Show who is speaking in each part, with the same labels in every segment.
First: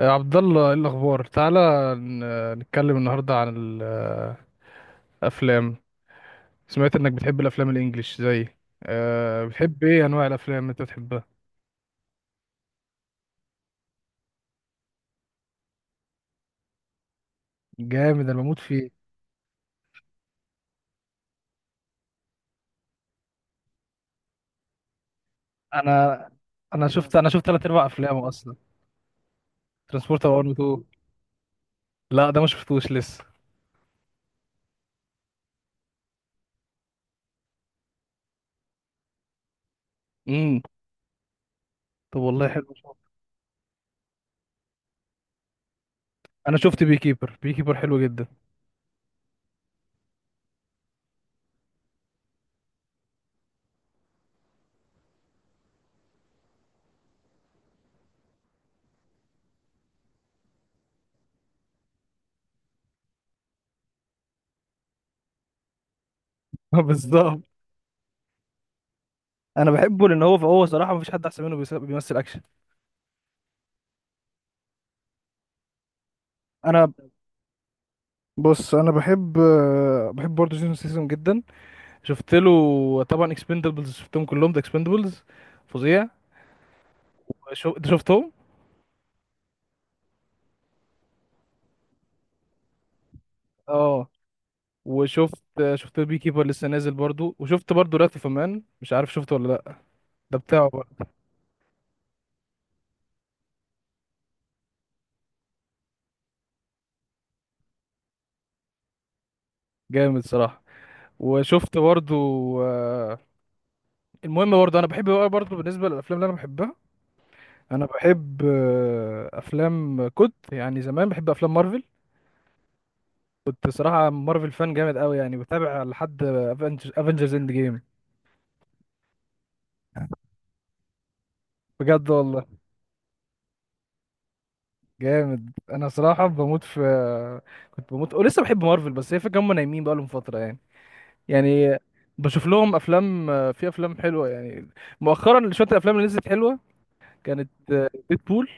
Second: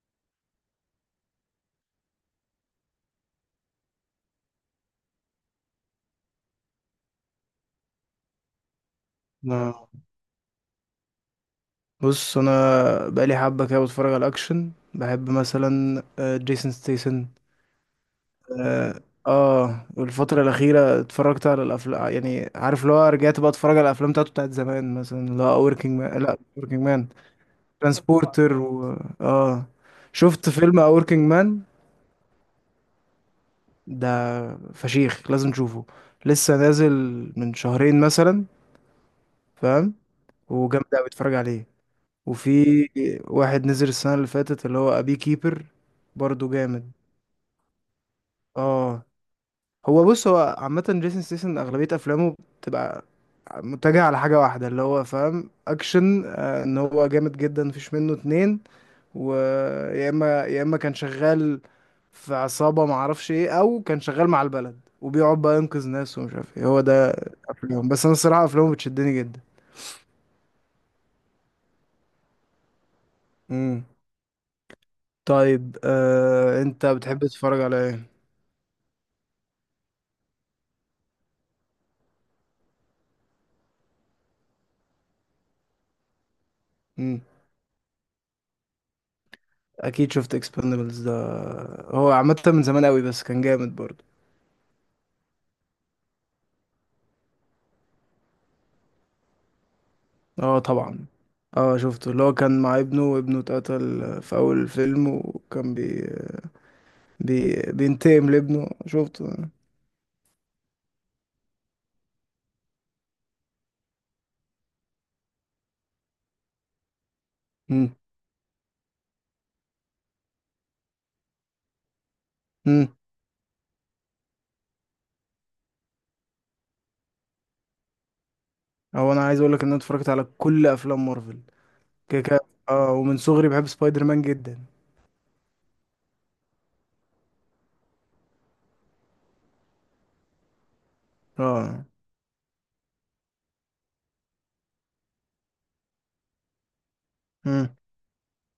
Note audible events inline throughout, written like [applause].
Speaker 1: يا عبد الله، ايه الاخبار؟ تعالى نتكلم النهارده عن الافلام. سمعت انك بتحب الافلام الانجليش، زي أه بتحب
Speaker 2: آه.
Speaker 1: ايه انواع الافلام اللي انت بتحبها؟
Speaker 2: بص انا بقالي حبه كده بتفرج على الاكشن، بحب مثلا جيسون ستيسن.
Speaker 1: جامد، انا بموت فيه.
Speaker 2: اه والفتره الاخيره اتفرجت على الافلام، يعني عارف اللي هو رجعت بقى اتفرج على الافلام بتاعته بتاعت زمان، مثلا اللي هو وركينج مان،
Speaker 1: انا
Speaker 2: لا وركينج
Speaker 1: انا
Speaker 2: مان
Speaker 1: شفت انا شفت ثلاث ارباع افلامه
Speaker 2: ترانسبورتر
Speaker 1: اصلا.
Speaker 2: اه،
Speaker 1: ترانسبورتر 1
Speaker 2: شفت
Speaker 1: و
Speaker 2: فيلم
Speaker 1: 2.
Speaker 2: وركينج مان
Speaker 1: لا، ده ما شفتوش لسه.
Speaker 2: ده، فشيخ، لازم تشوفه. لسه نازل من شهرين مثلا، فاهم؟
Speaker 1: امم
Speaker 2: وجامد قوي، اتفرج عليه.
Speaker 1: طب والله
Speaker 2: وفي
Speaker 1: حلو.
Speaker 2: واحد نزل السنة اللي فاتت اللي هو أبي كيبر، برضو
Speaker 1: انا شفت
Speaker 2: جامد.
Speaker 1: بي كيبر. بي كيبر حلو جدا.
Speaker 2: اه، هو بص، هو عامة جيسون ستاثام أغلبية أفلامه بتبقى متجهة على حاجة واحدة، اللي هو فاهم، أكشن، إن هو جامد جدا، مفيش منه اتنين. ويا إما يا إما كان شغال في عصابة معرفش إيه، أو كان شغال مع البلد وبيقعد بقى ينقذ ناس ومش عارف إيه
Speaker 1: [laughs]
Speaker 2: هو ده.
Speaker 1: بالظبط.
Speaker 2: أفلامه، بس أنا الصراحة أفلامه بتشدني جدا.
Speaker 1: انا بحبه لان هو صراحه مفيش حد احسن منه بيمثل اكشن.
Speaker 2: مم. طيب أنت
Speaker 1: انا،
Speaker 2: بتحب تتفرج على
Speaker 1: بص، انا بحب، بحب برضه جون سيسون جدا. شفت له طبعا اكسبندبلز، شفتهم كلهم ده. اكسبندبلز فظيع.
Speaker 2: إيه؟
Speaker 1: انت شفتهم؟
Speaker 2: اكيد شفت اكسبندبلز ده، هو عامه من زمان قوي بس كان جامد برضه.
Speaker 1: اه، وشفت البي كيبر لسه نازل برضو، وشفت برضو رات اوف مان. مش عارف شفته ولا لا. ده
Speaker 2: اه
Speaker 1: بتاعه برضو.
Speaker 2: طبعا. اه شفته، اللي هو كان مع ابنه وابنه اتقتل في اول الفيلم، وكان بينتقم لابنه، شفته.
Speaker 1: جامد صراحة. وشفت برضو آه، المهم، برضو انا بحب بقى، برضو بالنسبة للافلام اللي انا بحبها، انا
Speaker 2: امم.
Speaker 1: بحب، افلام كنت يعني زمان بحب افلام مارفل.
Speaker 2: امم.
Speaker 1: كنت صراحة مارفل فان جامد قوي يعني، بتابع لحد افنجرز اند جيم.
Speaker 2: هو انا عايز اقول لك ان انا اتفرجت على كل افلام مارفل،
Speaker 1: بجد
Speaker 2: كده كده.
Speaker 1: والله.
Speaker 2: اه، ومن صغري بحب سبايدر مان جدا.
Speaker 1: جامد، انا صراحه بموت في. كنت بموت ولسه بحب مارفل، بس هي فكره هم نايمين بقى لهم فتره يعني
Speaker 2: اه.
Speaker 1: بشوف لهم افلام. في افلام حلوه يعني مؤخرا، شويه الافلام اللي نزلت حلوه. كانت
Speaker 2: امم.
Speaker 1: ديدبول.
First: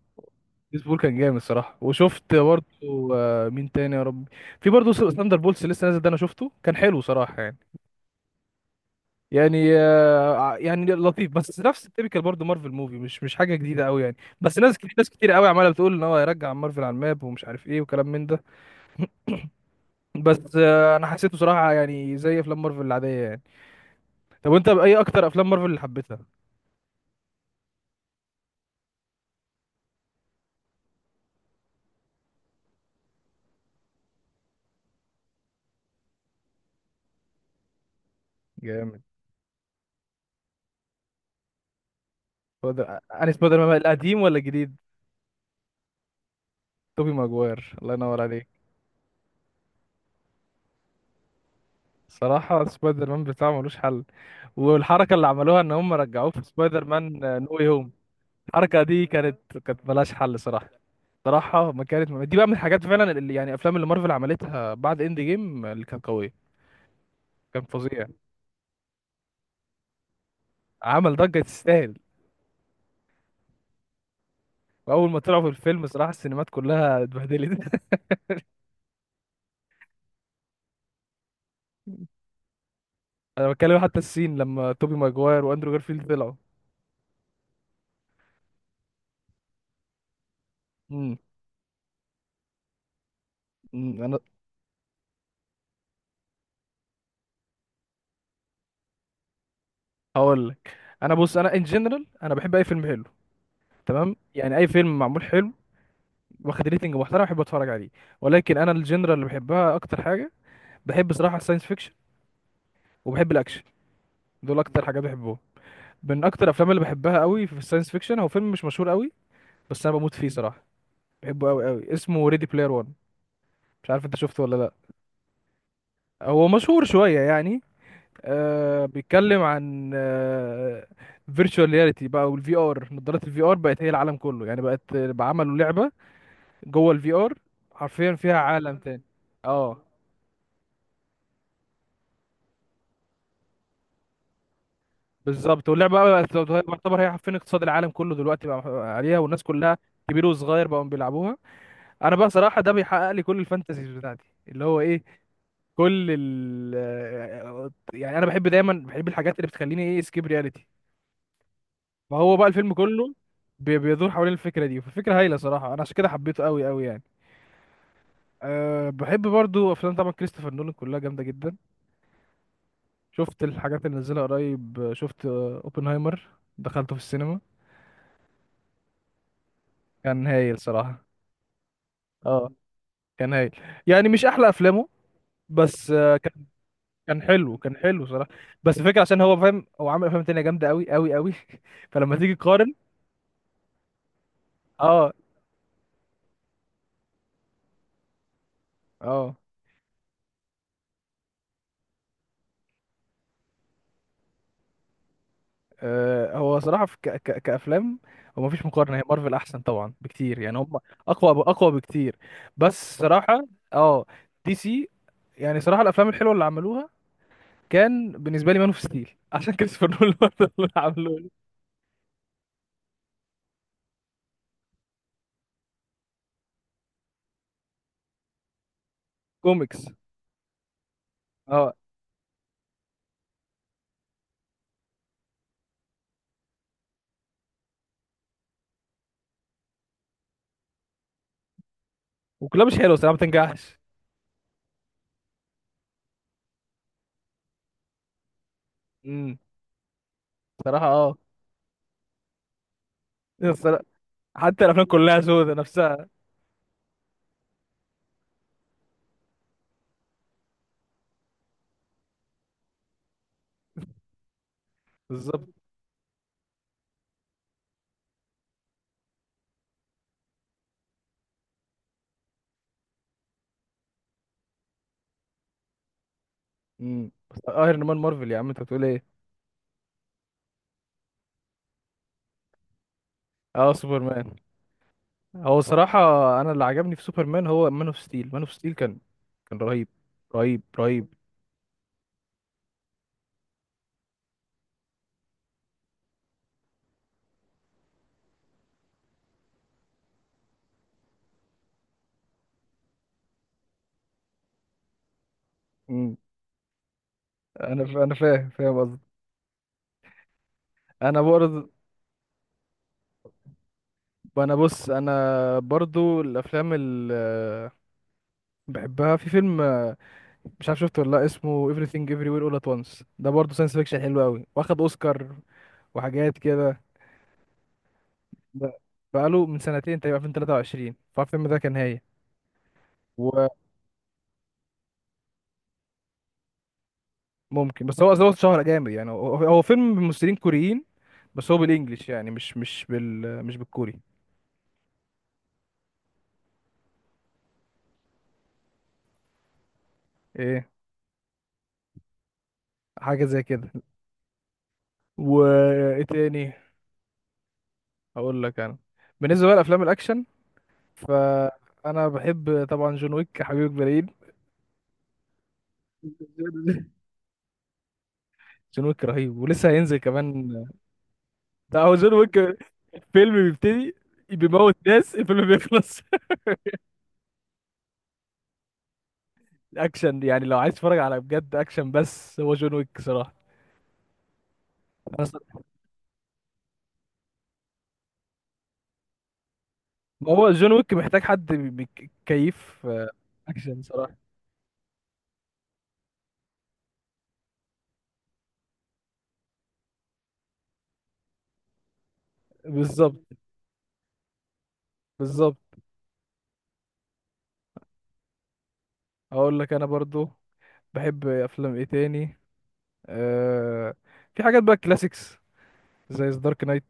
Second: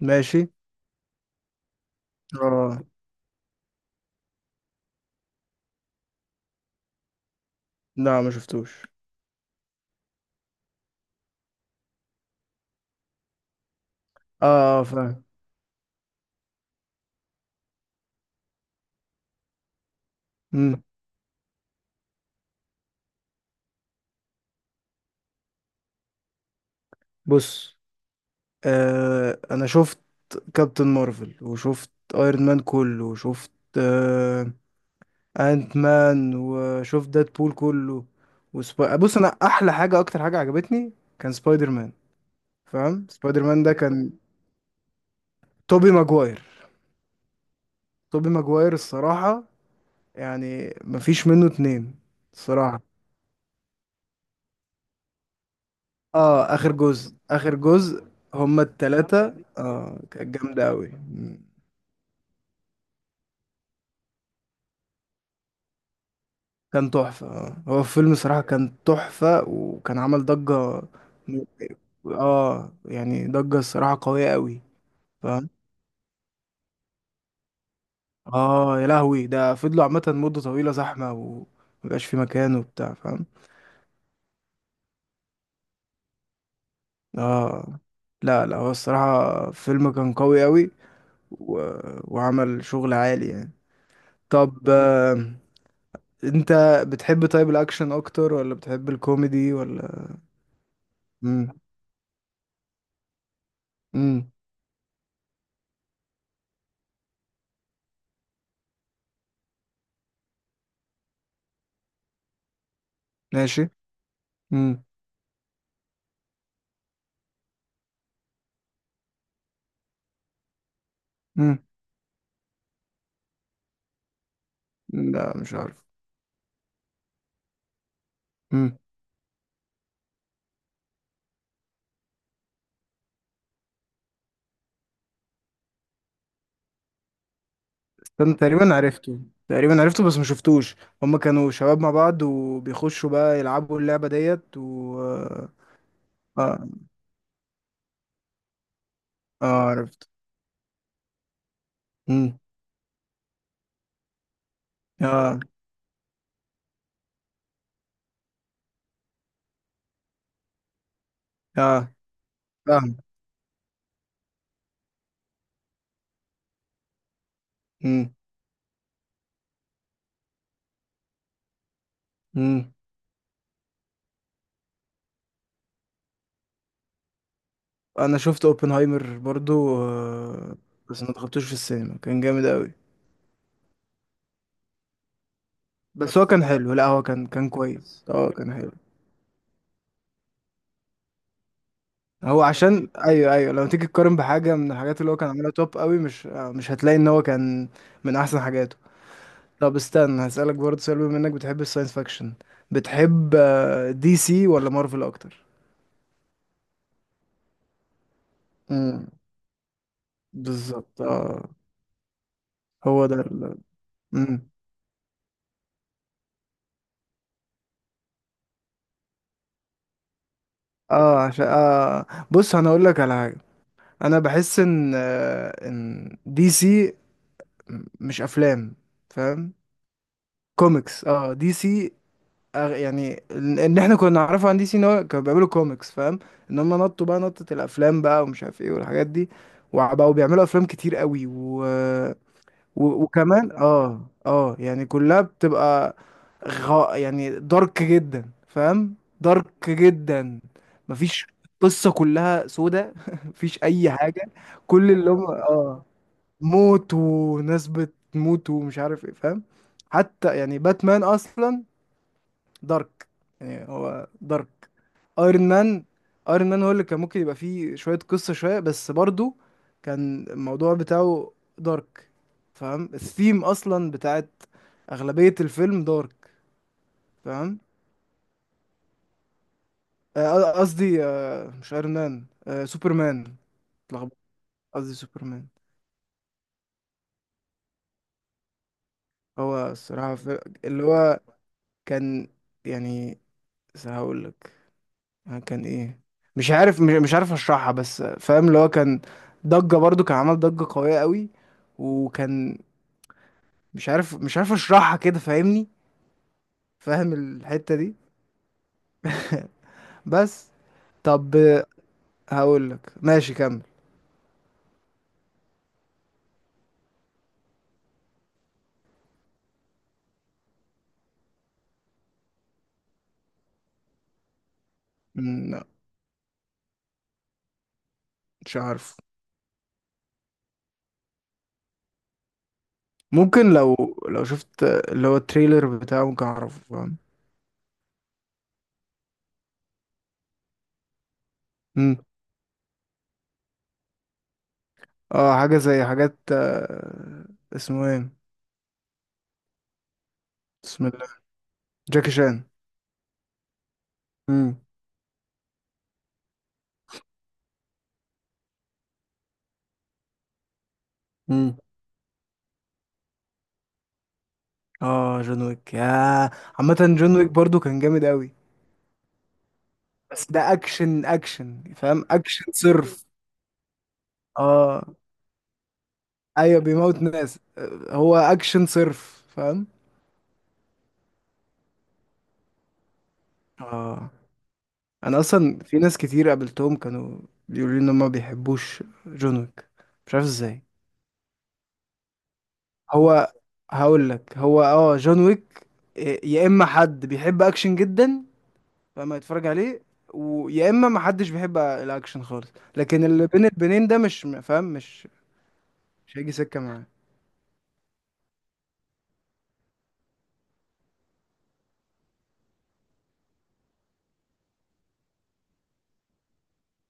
Speaker 2: ماشي.
Speaker 1: ديدبول كان جامد صراحه. وشفت برضه،
Speaker 2: اه.
Speaker 1: مين تاني يا رب، في برضه ثاندر بولس لسه نازل. ده انا شفته، كان حلو صراحه يعني.
Speaker 2: لا، ما شفتوش.
Speaker 1: يعني، يعني لطيف، بس نفس التيبيكال برضه مارفل موفي، مش حاجه جديده قوي يعني.
Speaker 2: اه.
Speaker 1: بس ناس كتير ناس
Speaker 2: فاهم.
Speaker 1: كتير قوي عماله بتقول ان هو هيرجع مارفل على الماب، ومش عارف ايه وكلام من ده. بس،
Speaker 2: امم.
Speaker 1: انا حسيته صراحه يعني زي افلام مارفل العاديه يعني. طب وانت، باي اكتر افلام مارفل اللي حبيتها؟
Speaker 2: بص انا شفت كابتن مارفل، وشفت ايرون مان كله، وشفت آه انت مان، وشفت ديد بول كله،
Speaker 1: جامد.
Speaker 2: بص انا احلى حاجه، اكتر حاجه عجبتني كان سبايدر مان. فاهم؟
Speaker 1: انا
Speaker 2: سبايدر
Speaker 1: سبايدر
Speaker 2: مان ده
Speaker 1: مان
Speaker 2: كان
Speaker 1: القديم ولا الجديد؟
Speaker 2: توبي ماجواير.
Speaker 1: توبي ماجواير، الله ينور
Speaker 2: توبي
Speaker 1: عليك.
Speaker 2: ماجواير الصراحه، يعني مفيش منه اتنين.
Speaker 1: صراحه
Speaker 2: الصراحه.
Speaker 1: سبايدر مان بتاعه ملوش حل. والحركه اللي عملوها ان هم رجعوه في
Speaker 2: اه، اخر
Speaker 1: سبايدر
Speaker 2: جزء،
Speaker 1: مان، نو
Speaker 2: اخر
Speaker 1: واي هوم،
Speaker 2: جزء. هما
Speaker 1: الحركه دي
Speaker 2: التلاتة
Speaker 1: كانت
Speaker 2: اه
Speaker 1: ملهاش
Speaker 2: كانت
Speaker 1: حل
Speaker 2: جامدة
Speaker 1: صراحه.
Speaker 2: أوي.
Speaker 1: صراحه ما كانت دي بقى من الحاجات فعلا اللي يعني افلام اللي مارفل عملتها بعد اند جيم اللي كانت قويه.
Speaker 2: كان تحفة. آه.
Speaker 1: كان
Speaker 2: هو
Speaker 1: فظيع.
Speaker 2: الفيلم صراحة كان تحفة، وكان عمل ضجة.
Speaker 1: عمل ضجه
Speaker 2: م-
Speaker 1: تستاهل.
Speaker 2: اه يعني ضجة الصراحة قوية قوي.
Speaker 1: واول ما طلعوا في
Speaker 2: فاهم؟
Speaker 1: الفيلم صراحه السينمات كلها اتبهدلت.
Speaker 2: اه، يا لهوي، ده فضلوا عامة مدة طويلة زحمة ومبقاش في مكان وبتاع، فاهم؟
Speaker 1: انا بتكلم حتى السين لما توبي ماجواير واندرو جارفيلد طلعوا.
Speaker 2: اه لا لا، هو الصراحة فيلم كان قوي قوي،
Speaker 1: امم
Speaker 2: و... وعمل شغل عالي يعني.
Speaker 1: أمم، انا
Speaker 2: طب انت بتحب طيب، الاكشن اكتر ولا بتحب الكوميدي ولا؟
Speaker 1: هقول لك. انا، بص، انا
Speaker 2: امم.
Speaker 1: ان جنرال انا بحب اي فيلم حلو، تمام،
Speaker 2: امم.
Speaker 1: يعني اي فيلم معمول حلو، واخد ريتنج محترم، بحب اتفرج عليه. ولكن انا الجنرال اللي بحبها اكتر حاجه، بحب صراحه الساينس فيكشن وبحب الاكشن.
Speaker 2: ماشي.
Speaker 1: دول
Speaker 2: امم.
Speaker 1: اكتر حاجات بحبهم. من اكتر الافلام اللي بحبها قوي في الساينس فيكشن هو فيلم مش مشهور قوي، بس انا بموت فيه صراحه. بحبه
Speaker 2: امم.
Speaker 1: قوي قوي. اسمه ريدي بلاير 1. مش عارف انت شفته ولا لا.
Speaker 2: لا مش عارف.
Speaker 1: هو مشهور شويه يعني. آه، بيتكلم عن، فيرتشوال رياليتي بقى، والفي ار، نظارات الفي ار بقت هي العالم كله يعني. بقت بقى عملوا لعبة جوه الفي ار، حرفيا
Speaker 2: كان
Speaker 1: فيها
Speaker 2: تقريبا
Speaker 1: عالم تاني.
Speaker 2: عرفته.
Speaker 1: اه
Speaker 2: تقريبا عرفته بس ما شفتوش. هما كانوا شباب مع بعض وبيخشوا بقى يلعبوا اللعبة ديت و...
Speaker 1: بالظبط. واللعبة بقى بقت
Speaker 2: اه.
Speaker 1: تعتبر هي حرفيا اقتصاد العالم كله دلوقتي بقى، عليها، والناس
Speaker 2: اه
Speaker 1: كلها،
Speaker 2: عرفت.
Speaker 1: كبير وصغير، بقوا بيلعبوها. انا بقى
Speaker 2: امم.
Speaker 1: صراحة ده بيحقق لي كل الفانتازيز بتاعتي اللي هو ايه،
Speaker 2: اه.
Speaker 1: كل ال آه، يعني انا بحب دايما بحب الحاجات اللي بتخليني ايه، سكيب رياليتي.
Speaker 2: اه
Speaker 1: فهو بقى الفيلم
Speaker 2: فاهم.
Speaker 1: كله بيدور حوالين الفكره دي. فالفكره هايله صراحه، انا عشان كده حبيته قوي قوي يعني.
Speaker 2: امم.
Speaker 1: أه، بحب برضو افلام طبعا كريستوفر نولان كلها جامده جدا.
Speaker 2: امم
Speaker 1: شفت الحاجات اللي نزلها قريب، شفت، اوبنهايمر. دخلته في السينما.
Speaker 2: انا شفت اوبنهايمر برضو،
Speaker 1: كان هايل
Speaker 2: بس
Speaker 1: صراحه.
Speaker 2: ما دخلتوش في السينما، كان جامد
Speaker 1: اه
Speaker 2: قوي.
Speaker 1: كان هايل. يعني مش احلى افلامه، بس،
Speaker 2: بس هو كان
Speaker 1: كان
Speaker 2: حلو، لا هو
Speaker 1: كان
Speaker 2: كان
Speaker 1: حلو، كان
Speaker 2: كويس،
Speaker 1: حلو صراحه.
Speaker 2: اه كان حلو.
Speaker 1: بس الفكره عشان هو فاهم هو عامل افلام تانية جامده قوي قوي قوي. [laughs] فلما تيجي
Speaker 2: هو
Speaker 1: تقارن،
Speaker 2: عشان ايوه ايوه، لو تيجي تقارن بحاجة من الحاجات
Speaker 1: اه
Speaker 2: اللي هو كان عاملها توب قوي، مش آه، مش هتلاقي ان هو كان من احسن حاجاته.
Speaker 1: اه
Speaker 2: طب استنى، هسألك برضه سؤال. بما انك بتحب الساينس فاكشن، بتحب دي سي ولا مارفل اكتر؟
Speaker 1: هو صراحة في ك ك كأفلام، هو مفيش مقارنة، هي
Speaker 2: امم.
Speaker 1: مارفل أحسن طبعا بكتير يعني. هم
Speaker 2: بالظبط
Speaker 1: أقوى
Speaker 2: اه.
Speaker 1: أقوى بكتير. بس
Speaker 2: هو ده
Speaker 1: صراحة، اه
Speaker 2: امم.
Speaker 1: دي سي، يعني صراحة الأفلام الحلوة اللي عملوها كان بالنسبة لي مان اوف ستيل. [laughs] عشان كريستوفر نولان برضه اللي
Speaker 2: اه
Speaker 1: عملوه لي.
Speaker 2: عشان بص انا اقول لك على حاجه، انا بحس ان ان دي سي مش افلام، فاهم؟
Speaker 1: كوميكس.
Speaker 2: كوميكس. اه، دي
Speaker 1: اه،
Speaker 2: سي. يعني ان احنا كنا نعرفه عن دي سي ان هو كانوا بيعملوا كوميكس، فاهم؟ ان هم نطوا بقى نطة الافلام بقى ومش عارف ايه والحاجات دي، وبقوا بيعملوا افلام كتير قوي
Speaker 1: وكلها مش حلوة صراحة، ما
Speaker 2: وكمان
Speaker 1: بتنجحش.
Speaker 2: يعني كلها بتبقى يعني دارك جدا. فاهم؟
Speaker 1: امم
Speaker 2: دارك جدا.
Speaker 1: صراحة اه.
Speaker 2: مفيش قصة، كلها سودة [laughs] مفيش
Speaker 1: الصرا-
Speaker 2: اي حاجة.
Speaker 1: حتى الأفلام
Speaker 2: كل اللي
Speaker 1: كلها
Speaker 2: هم
Speaker 1: سودة
Speaker 2: اه
Speaker 1: نفسها.
Speaker 2: موت وناس بتموت ومش عارف ايه، فاهم؟ حتى يعني باتمان اصلا دارك، يعني هو دارك.
Speaker 1: بالظبط.
Speaker 2: ايرون مان. ايرون مان هو اللي كان ممكن يبقى فيه شوية قصة شوية، بس برضو كان الموضوع بتاعه دارك. فاهم؟ الثيم اصلا بتاعت اغلبية الفيلم دارك.
Speaker 1: بس
Speaker 2: فاهم؟
Speaker 1: ايرون مان مارفل يا عم، انت بتقول ايه؟
Speaker 2: قصدي مش ايرون مان، سوبرمان.
Speaker 1: اه
Speaker 2: اتلخبطت،
Speaker 1: سوبرمان.
Speaker 2: قصدي سوبرمان.
Speaker 1: هو صراحة أنا اللي عجبني في سوبرمان هو مان أوف ستيل. مان أوف ستيل كان
Speaker 2: هو
Speaker 1: رهيب.
Speaker 2: الصراحة
Speaker 1: رهيب
Speaker 2: اللي
Speaker 1: رهيب.
Speaker 2: هو كان، يعني هقول لك كان ايه، مش عارف، مش عارف اشرحها، بس فاهم اللي هو كان ضجة برضو، كان عمل ضجة قوية قوي، وكان مش عارف، مش عارف اشرحها كده، فاهمني؟
Speaker 1: مم.
Speaker 2: فاهم الحتة دي.
Speaker 1: أنا فاهم، فاهم قصدي.
Speaker 2: [laughs] بس.
Speaker 1: أنا
Speaker 2: طب
Speaker 1: برضه.
Speaker 2: هقول لك ماشي كمل.
Speaker 1: أنا، بص، أنا برضو الأفلام اللي بحبها في فيلم، مش عارف شفته ولا لأ، اسمه Everything Everywhere All At Once. ده برضه ساينس فيكشن حلو أوي، واخد أوسكار
Speaker 2: مم، لا.
Speaker 1: وحاجات كده.
Speaker 2: مش
Speaker 1: ده
Speaker 2: عارف.
Speaker 1: بقاله من سنتين تقريبا، 2023. فالفيلم ده كان هايل.
Speaker 2: ممكن لو، لو شفت اللي هو التريلر بتاعه ممكن اعرفه، فاهم؟
Speaker 1: وممكن، بس هو اتشهر جامد يعني. هو فيلم ممثلين كوريين، بس هو
Speaker 2: مم.
Speaker 1: بالانجلش يعني، مش مش بالكوري.
Speaker 2: اه حاجة زي حاجات اسمه ايه،
Speaker 1: ايه،
Speaker 2: بسم الله، جاكي شان.
Speaker 1: حاجه زي كده.
Speaker 2: مم.
Speaker 1: وايه تاني؟ اقول لك انا، بالنسبه بقى لافلام الاكشن،
Speaker 2: مم.
Speaker 1: فانا بحب طبعا جون ويك، حبيب البرايد.
Speaker 2: اه جون ويك، يا. عامة
Speaker 1: [laughs]
Speaker 2: جون ويك برضو كان جامد قوي،
Speaker 1: جون ويك رهيب، ولسه هينزل
Speaker 2: بس
Speaker 1: كمان.
Speaker 2: ده اكشن اكشن،
Speaker 1: ده هو
Speaker 2: فاهم
Speaker 1: جون ويك،
Speaker 2: اكشن صرف.
Speaker 1: فيلم بيبتدي بيموت
Speaker 2: اه.
Speaker 1: ناس، الفيلم بيخلص. [laughs]
Speaker 2: ايوه بيموت ناس، هو اكشن صرف، فاهم؟
Speaker 1: اكشن يعني، لو عايز تتفرج على بجد اكشن، بس هو جون ويك صراحه.
Speaker 2: اه، انا
Speaker 1: انا
Speaker 2: اصلا
Speaker 1: صراحة.
Speaker 2: في ناس كتير قابلتهم كانوا بيقولوا لي ان هم ما بيحبوش جون ويك، مش عارف
Speaker 1: هو
Speaker 2: ازاي.
Speaker 1: جون ويك محتاج حد كيف،
Speaker 2: هو
Speaker 1: اكشن
Speaker 2: هقول
Speaker 1: صراحه.
Speaker 2: لك، هو اه جون ويك، يا اما حد بيحب اكشن جدا فما يتفرج عليه، ويا اما ما حدش بيحب الاكشن خالص. لكن
Speaker 1: بالظبط،
Speaker 2: اللي بين البنين ده مش فاهم مش
Speaker 1: بالظبط.
Speaker 2: مش هيجي سكة معاه.
Speaker 1: اقول لك انا برضو بحب افلام ايه تاني. أه في حاجات بقى كلاسيكس زي دارك نايت،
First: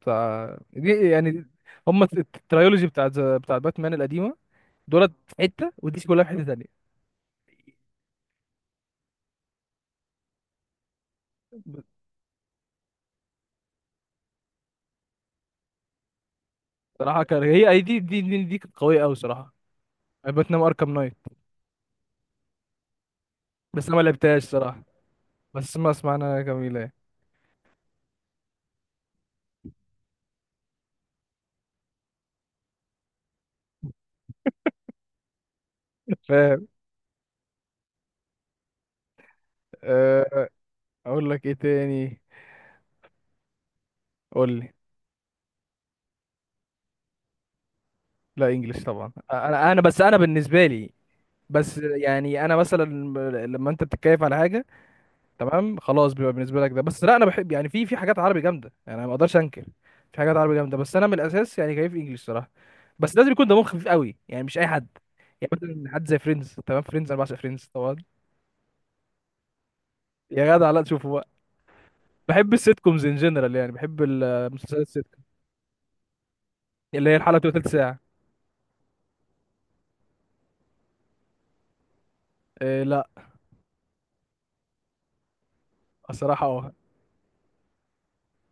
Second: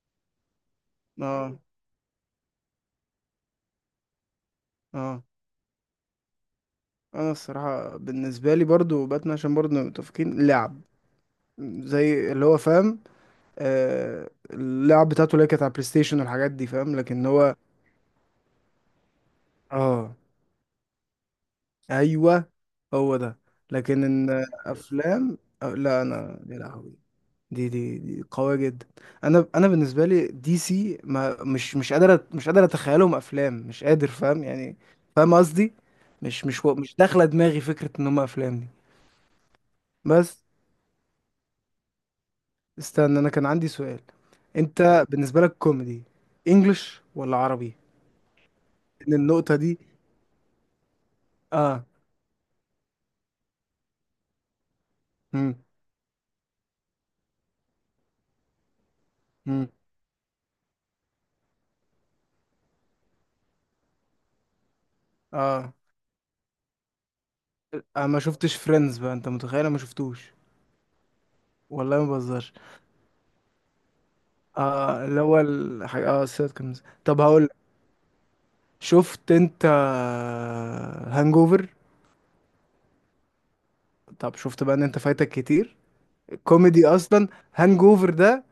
Speaker 1: بتاع دي يعني،
Speaker 2: اه.
Speaker 1: هم الترايولوجي بتاعت باتمان القديمه. دولت
Speaker 2: اه،
Speaker 1: في حته ودي كلها في حته تانية.
Speaker 2: انا الصراحة بالنسبة لي برضو باتمان، عشان برضو نبقى متفقين، لعب زي اللي هو فاهم، آه اللعب بتاعته اللي هي كانت على بلاي ستيشن والحاجات دي، فاهم؟
Speaker 1: بصراحه
Speaker 2: لكن
Speaker 1: كان
Speaker 2: هو
Speaker 1: هي أي دي كانت قويه قوي صراحه،
Speaker 2: اه
Speaker 1: يعني باتمان اركام نايت.
Speaker 2: ايوه هو ده.
Speaker 1: بس انا ما
Speaker 2: لكن
Speaker 1: لعبتهاش
Speaker 2: ان
Speaker 1: صراحه،
Speaker 2: افلام، أو
Speaker 1: بس ما
Speaker 2: لا انا
Speaker 1: اسمعنا
Speaker 2: يا
Speaker 1: جميله يعني.
Speaker 2: لهوي، دي قوية جدا. انا بالنسبة لي دي سي، ما مش مش قادر اتخيلهم افلام، مش قادر، فاهم يعني؟ فاهم قصدي؟
Speaker 1: [laughs] فاهم.
Speaker 2: مش داخلة دماغي فكرة ان هم افلام. بس
Speaker 1: أه اقول لك ايه تاني.
Speaker 2: استنى، انا كان عندي سؤال.
Speaker 1: قول لي.
Speaker 2: انت بالنسبه لك كوميدي انجلش ولا عربي؟
Speaker 1: لا انجلش طبعا.
Speaker 2: ان النقطه دي.
Speaker 1: انا بس انا بالنسبه لي، بس
Speaker 2: اه.
Speaker 1: يعني انا مثلا، لما انت بتتكيف على حاجه،
Speaker 2: امم.
Speaker 1: تمام، خلاص، بيبقى بالنسبه لك ده. بس لا، انا بحب يعني، في حاجات عربي جامده يعني، انا ما اقدرش انكر.
Speaker 2: امم.
Speaker 1: في حاجات عربي جامده، بس انا من الاساس يعني كيف انجلش صراحه. بس لازم يكون دمهم خفيف قوي يعني، مش اي حد. يعني
Speaker 2: اه.
Speaker 1: مثلا حد زي فريندز، تمام، فريندز انا بعشق فريندز طبعا.
Speaker 2: انا ما شفتش فريندز بقى، انت متخيل انا ما شفتوش؟
Speaker 1: يا جدع لا تشوفه بقى.
Speaker 2: والله ما
Speaker 1: بحب
Speaker 2: بهزرش.
Speaker 1: السيت كومز ان جنرال، يعني بحب المسلسلات
Speaker 2: اه
Speaker 1: السيت،
Speaker 2: الاول حاجه، اه السيتكمز،
Speaker 1: اللي هي
Speaker 2: طب
Speaker 1: الحلقه
Speaker 2: هقول
Speaker 1: بتبقى
Speaker 2: لك،
Speaker 1: تلت ساعه.
Speaker 2: شفت انت هانجوفر؟
Speaker 1: إيه لا.
Speaker 2: طب شفت بقى ان انت فايتك كتير
Speaker 1: الصراحه اه،
Speaker 2: الكوميدي اصلا. هانجوفر ده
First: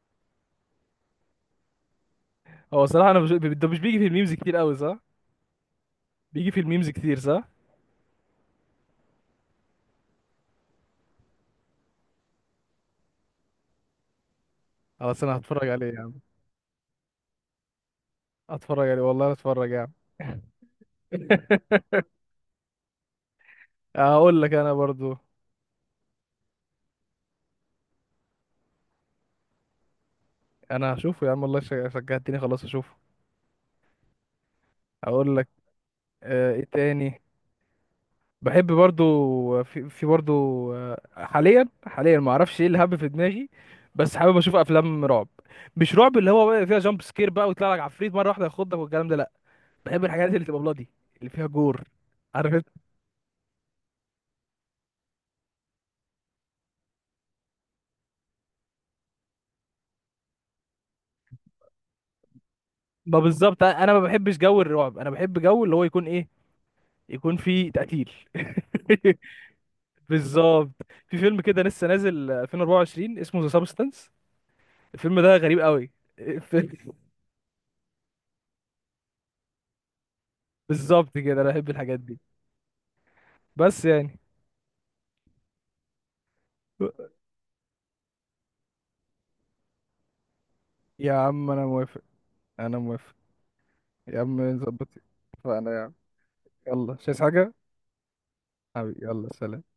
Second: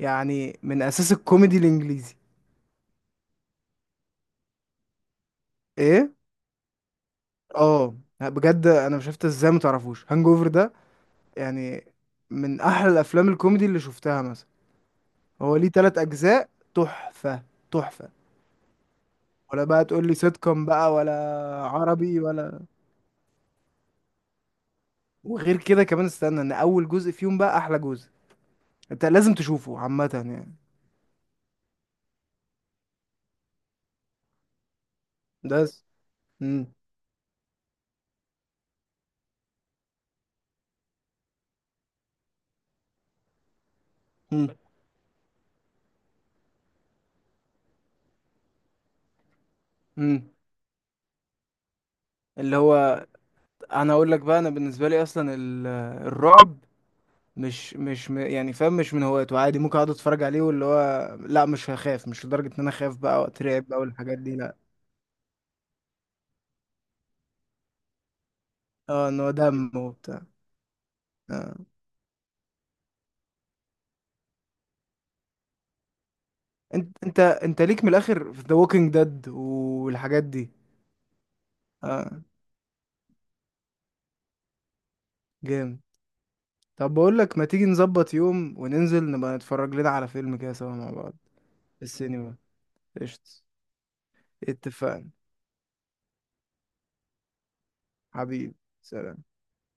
Speaker 2: يعني من اساس الكوميدي الانجليزي.
Speaker 1: هو الصراحه، انا مش ده مش بيجي في الميمز كتير قوي صح؟
Speaker 2: ايه.
Speaker 1: بيجي في الميمز كتير صح.
Speaker 2: اه، بجد انا مش شفت ازاي ما تعرفوش هانج اوفر ده، يعني من احلى الافلام الكوميدي اللي شفتها مثلا.
Speaker 1: خلاص انا
Speaker 2: هو
Speaker 1: هتفرج
Speaker 2: ليه
Speaker 1: عليه
Speaker 2: تلات
Speaker 1: يا عم.
Speaker 2: اجزاء، تحفه تحفه.
Speaker 1: هتفرج عليه والله
Speaker 2: ولا
Speaker 1: هتفرج يا
Speaker 2: بقى
Speaker 1: عم.
Speaker 2: تقول لي سيت كوم بقى، ولا عربي ولا؟
Speaker 1: هقول لك انا برضو.
Speaker 2: وغير كده كمان استنى ان اول جزء فيهم بقى احلى جزء، انت لازم تشوفه عامه يعني.
Speaker 1: انا هشوفه يا عم والله، شجعتني، خلاص اشوفه. هقول لك،
Speaker 2: ده س- مم.
Speaker 1: ايه تاني. بحب برضو في, برضو، حاليا، حاليا ما اعرفش ايه اللي هب في دماغي، بس حابب
Speaker 2: مم.
Speaker 1: اشوف افلام رعب. مش رعب اللي هو بقى فيها جامب سكير بقى ويطلع لك عفريت مره واحده ياخدك والكلام ده، لا. بحب
Speaker 2: مم.
Speaker 1: الحاجات اللي تبقى بلادي، اللي فيها جور، عارف
Speaker 2: اللي
Speaker 1: انت.
Speaker 2: هو انا اقول لك بقى، انا بالنسبه لي اصلا الرعب مش مش م- يعني فاهم، مش من هوايته، عادي ممكن اقعد اتفرج عليه، واللي هو لا مش هخاف، مش لدرجة ان انا اخاف
Speaker 1: ما
Speaker 2: بقى
Speaker 1: بالظبط،
Speaker 2: واترعب بقى
Speaker 1: انا ما
Speaker 2: والحاجات دي،
Speaker 1: بحبش
Speaker 2: لا.
Speaker 1: جو الرعب، انا بحب جو اللي هو يكون ايه، يكون فيه تقتيل.
Speaker 2: اه، ان هو
Speaker 1: [laughs]
Speaker 2: دم وبتاع.
Speaker 1: بالظبط. في فيلم
Speaker 2: آه.
Speaker 1: كده لسه نازل 2024 اسمه ذا سابستنس. الفيلم ده غريب قوي. [laughs] ف-
Speaker 2: انت ليك من الاخر في ذا ووكينج ديد والحاجات دي.
Speaker 1: بالظبط كده، انا بحب الحاجات دي.
Speaker 2: اه
Speaker 1: بس يعني.
Speaker 2: جامد. طب بقول لك، ما تيجي نظبط يوم وننزل نبقى نتفرج لنا على فيلم كده سوا مع
Speaker 1: يا
Speaker 2: بعض
Speaker 1: عم انا
Speaker 2: في
Speaker 1: موافق.
Speaker 2: السينما؟
Speaker 1: انا موافق.
Speaker 2: قشطة،
Speaker 1: يا عم نظبط.
Speaker 2: اتفقنا.
Speaker 1: فانا يا عم، يلا مش عايز حاجه.
Speaker 2: حبيبي،
Speaker 1: حبيبي
Speaker 2: سلام.
Speaker 1: يلا سلام.